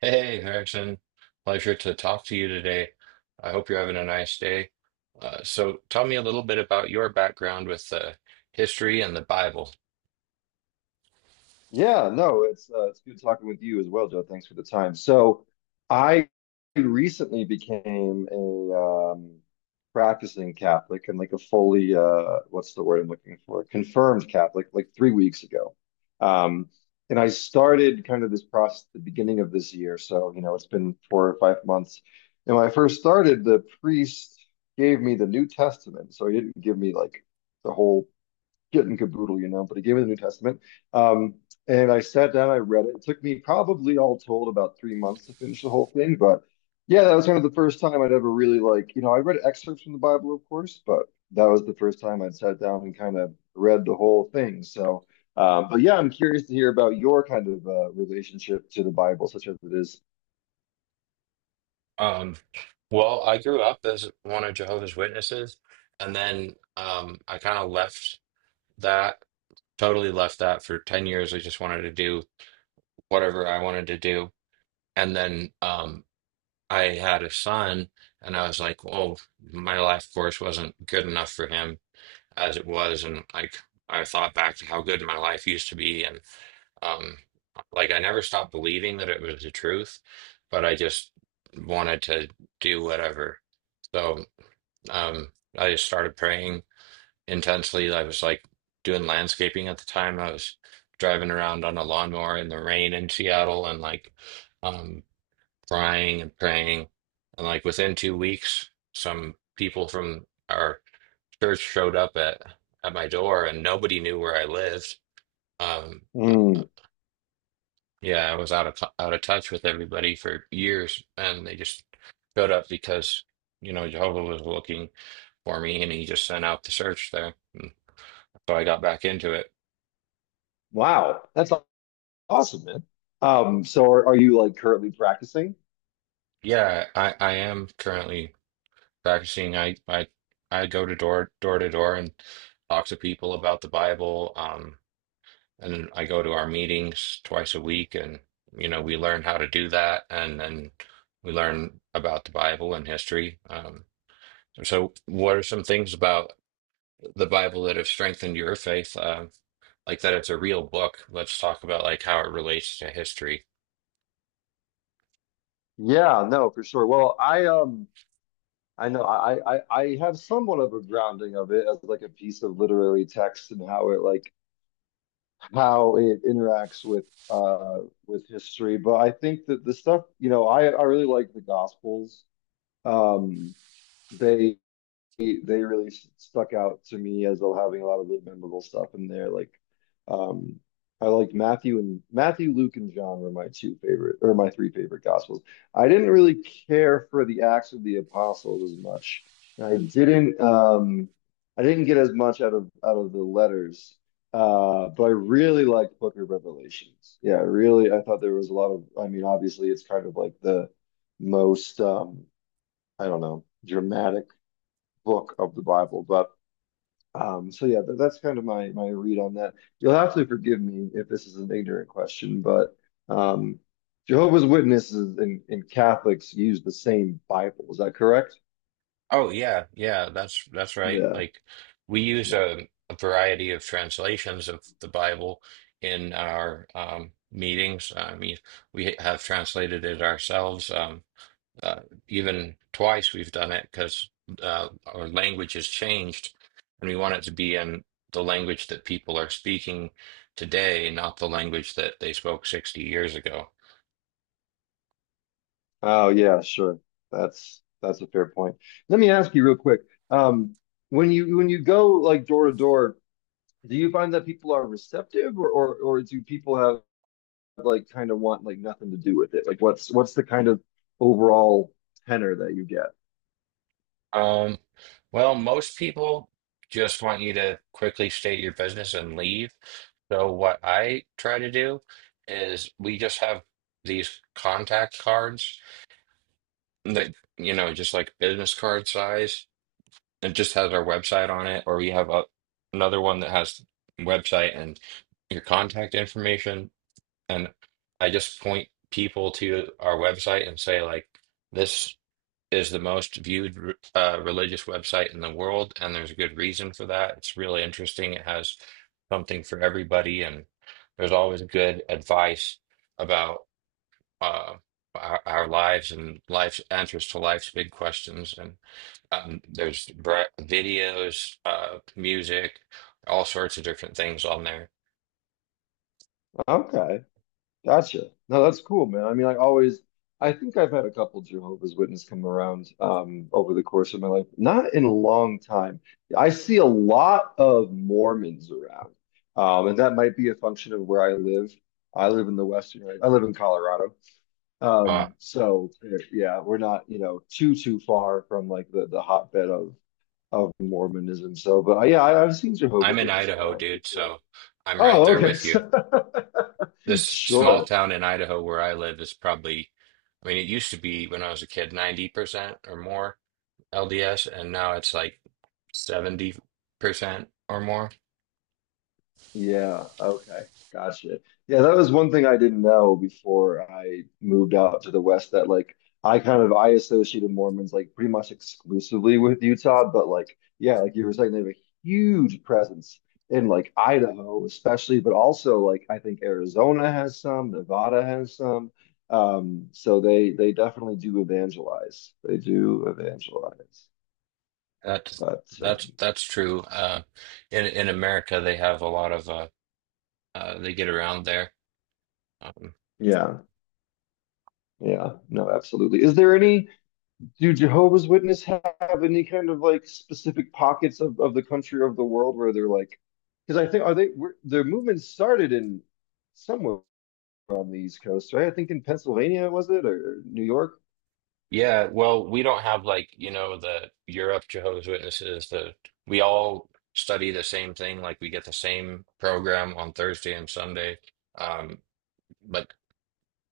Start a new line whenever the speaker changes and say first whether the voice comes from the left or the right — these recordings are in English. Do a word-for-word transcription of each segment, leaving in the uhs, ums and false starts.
right: Hey, hey, Harrison. Pleasure to talk to you today. I hope you're having a nice day. Uh, so, tell me a little bit about your background with uh, history and the Bible.
left: Yeah, no, it's uh, it's good talking with you as well, Joe. Thanks for the time. So, I recently became a um, practicing Catholic and like a fully uh, what's the word I'm looking for? Confirmed Catholic, like three weeks ago. Um, and I started kind of this process at the beginning of this year, so you know it's been four or five months. And when I first started, the priest gave me the New Testament, so he didn't give me like the whole getting caboodle, you know, but he gave me the New Testament. Um, and I sat down, I read it. It took me probably all told about three months to finish the whole thing. But yeah, that was kind of the first time I'd ever really like, you know, I read excerpts from the Bible, of course, but that was the first time I'd sat down and kind of read the whole thing. So, um, but yeah, I'm curious to hear about your kind of uh, relationship to the Bible, such as it is.
right: Um, well, I grew up as one of Jehovah's Witnesses, and then um, I kind of left that, totally left that for ten years. I just wanted to do whatever I wanted to do. And then um, I had a son, and I was like, oh, my life course wasn't good enough for him, as it was, and like I thought back to how good my life used to be, and um like I never stopped believing that it was the truth, but I just wanted to do whatever. So um I just started praying intensely. I was like doing landscaping at the time. I was driving around on a lawnmower in the rain in Seattle, and like um crying and praying, and like within two weeks some people from our church showed up at at my door and nobody knew where I lived. Um, uh,
left: Mm,
right: yeah, I was out of t- out of touch with everybody for years, and they just showed up because you know Jehovah was looking for me, and he just sent out the search there. And so I got back into it.
left: wow, that's awesome, man. Um, so are, are you like currently practicing?
right: Yeah, I I am currently practicing. I I I go to door door to door and talk to people about the Bible. Um, And I go to our meetings twice a week, and you know, we learn how to do that, and then we learn about the Bible and history. Um, so, what are some things about the Bible that have strengthened your faith? Um, like that it's a real book. Let's talk about like how it relates to history.
left: Yeah, no, for sure. Well, I um I know I, I I have somewhat of a grounding of it as like a piece of literary text and how it like how it interacts with uh with history. But I think that the stuff, you know, I I really like the Gospels. Um they they really stuck out to me as well, having a lot of really memorable stuff in there. Like, um, I liked Matthew. And Matthew, Luke, and John were my two favorite, or my three favorite gospels. I didn't really care for the Acts of the Apostles as much. And I didn't um I didn't get as much out of out of the letters. Uh, but I really liked Book of Revelations. Yeah, really, I thought there was a lot of, I mean, obviously it's kind of like the most um, I don't know, dramatic book of the Bible. But um, so yeah, that, that's kind of my my read on that. You'll have to forgive me if this is an ignorant question, but um, Jehovah's Witnesses and, and Catholics use the same Bible. Is that correct?
right: Oh yeah, yeah, that's that's right.
left: Yeah,
right: Like we use
left: yeah.
right: a, a variety of translations of the Bible in our um, meetings. I mean, we have translated it ourselves. Um, Uh, Even twice we've done it because uh, our language has changed, and we want it to be in the language that people are speaking today, not the language that they spoke sixty years ago.
left: Oh yeah, sure. That's that's a fair point. Let me ask you real quick. Um, when you when you go like door to door, do you find that people are receptive or or, or do people have like kind of want like nothing to do with it? Like what's what's the kind of overall tenor that you get?
right: Um, well, most people just want you to quickly state your business and leave. So what I try to do is we just have these contact cards that, you know, just like business card size. It just has our website on it, or we have a, another one that has website and your contact information. And I just point people to our website and say, like, this is the most viewed uh, religious website in the world, and there's a good reason for that. It's really interesting. It has something for everybody, and there's always good advice about uh, our, our lives and life's answers to life's big questions. And um, there's bra- videos, uh, music, all sorts of different things on there.
left: Okay. Gotcha. No, that's cool, man. I mean, I always, I think I've had a couple Jehovah's Witness come around um over the course of my life. Not in a long time. I see a lot of Mormons around. Um, and that might be a function of where I live. I live in the Western, I live in Colorado.
right: Uh,
left: Um, so yeah, we're not, you know, too too far from like the the hotbed of of Mormonism. So, but uh, yeah, I, I've seen
right: I'm
left: Jehovah's
right: in
left: Witness
right: Idaho,
left: around
right: dude,
left: before.
right: so I'm right
left: Oh,
right: there
left: okay.
right: with you. This small
left: Sure.
right: town in Idaho where I live is probably, I mean, it used to be when I was a kid, ninety percent or more L D S, and now it's like seventy percent or more.
left: Yeah, okay. Gotcha. Yeah, that was one thing I didn't know before I moved out to the West, that like I kind of I associated Mormons like pretty much exclusively with Utah, but like yeah, like you were saying, they have a huge presence in like Idaho especially, but also like I think Arizona has some, Nevada has some. Um, so they they definitely do evangelize. They do evangelize.
right: That's
left: But
right: that's
left: um,
right: that's true. Uh, in in America, they have a lot of uh. uh, they get around there. Um,
left: yeah, yeah, no, absolutely. Is there any, do Jehovah's Witness have any kind of like specific pockets of, of the country or of the world where they're like, because I think are they were, their movement started in somewhere on the East Coast, right? I think in Pennsylvania, was it, or New York?
right: yeah, well, we don't have like, you know, the Europe Jehovah's Witnesses, the we all study the same thing, like we get the same program on Thursday and Sunday. Um, but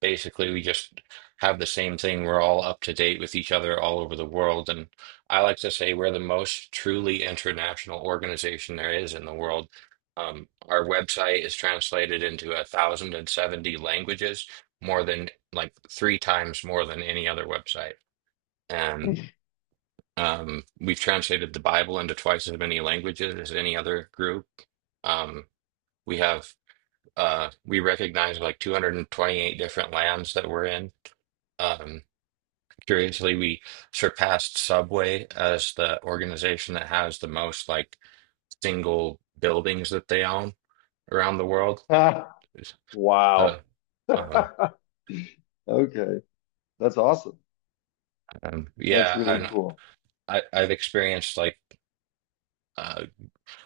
right: Basically, we just have the same thing. We're all up to date with each other all over the world. And I like to say we're the most truly international organization there is in the world. Um, our website is translated into one thousand seventy languages, more than like three times more than any other website. And um, we've translated the Bible into twice as many languages as any other group. Um, we have uh, we recognize like two hundred twenty-eight different lands that we're in. Um, Curiously, we surpassed Subway as the organization that has the most like single buildings that they own around the world.
left: Ah,
right: So,
left: wow.
right: um,
left: Okay, that's awesome.
right: um,
left: That's
right: yeah,
left: really
right: and
left: cool.
right: I, I've experienced like uh,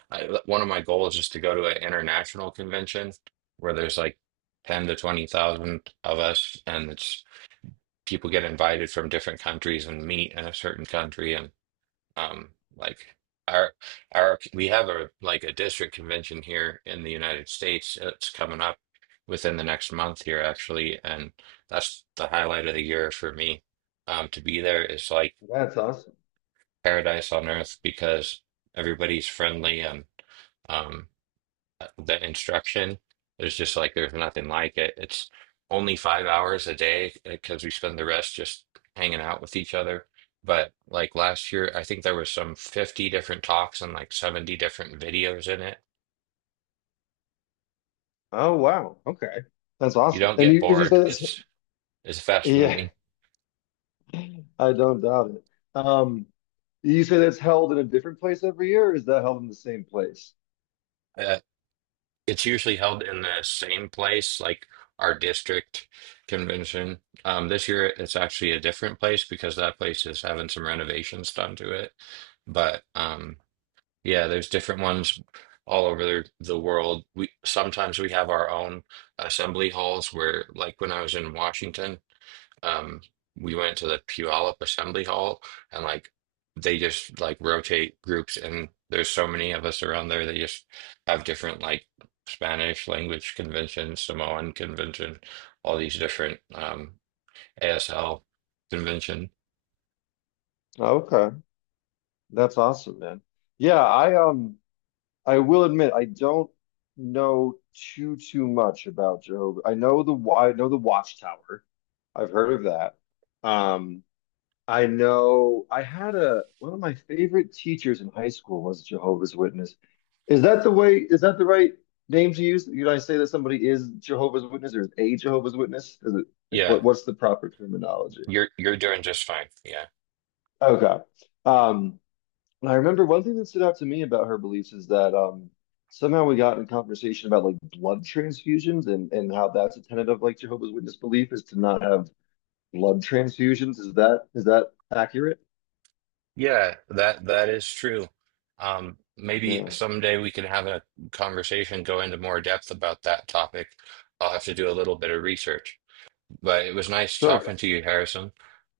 right: I, one of my goals is to go to an international convention where there's like ten to twenty thousand of us, and it's people get invited from different countries and meet in a certain country. And. Um, like our our we have a like a district convention here in the United States. uh, It's coming up within the next month here actually, and that's the highlight of the year for me. Um, to be there is like
left: That's awesome.
right: paradise on earth because everybody's friendly and um the instruction. There's just like there's nothing like it. It's only five hours a day because we spend the rest just hanging out with each other. But like last year, I think there was some fifty different talks and like seventy different videos in it.
left: Oh wow. Okay, that's
right: You
left: awesome.
right: don't
left: And
right: get
left: you, did you say
right: bored.
left: that's?
right: It's it's fast
left: Yeah,
right: moving.
left: I don't doubt it. Um, you say that's held in a different place every year, or is that held in the same place?
right: Uh, it's usually held in the same place, like our district convention. Um, this year, it's actually a different place because that place is having some renovations done to it. But um, Yeah, there's different ones all over the, the world. We sometimes we have our own assembly halls where, like when I was in Washington, um, we went to the Puyallup Assembly Hall, and like they just like rotate groups and there's so many of us around there they just have different like Spanish language convention, Samoan convention, all these different um A S L convention.
left: Okay, that's awesome, man. Yeah, I um I will admit I don't know too too much about Jehovah. I know the wa- I know the Watchtower. I've heard of that. Um I know I had a one of my favorite teachers in high school was a Jehovah's Witness. Is that the way is that the right name to use? Did I say that somebody is Jehovah's Witness, or is a Jehovah's Witness? Is it like
right: Yeah,
left: what what's the proper terminology?
right: you're you're doing just fine. Yeah.
left: Okay. Um And I remember one thing that stood out to me about her beliefs is that um, somehow we got in conversation about like blood transfusions and, and how that's a tenet of like Jehovah's Witness belief, is to not have blood transfusions. Is that is that accurate?
right: Yeah, that that is true. Um, maybe
left: Yeah,
right: someday we can have a conversation, go into more depth about that topic. I'll have to do a little bit of research. But it was nice
left: sure.
right: talking to you, Harrison.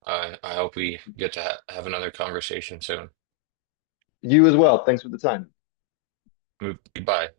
right: I I hope we get to ha have another conversation soon.
left: You as well. Thanks for the time.
right: Goodbye.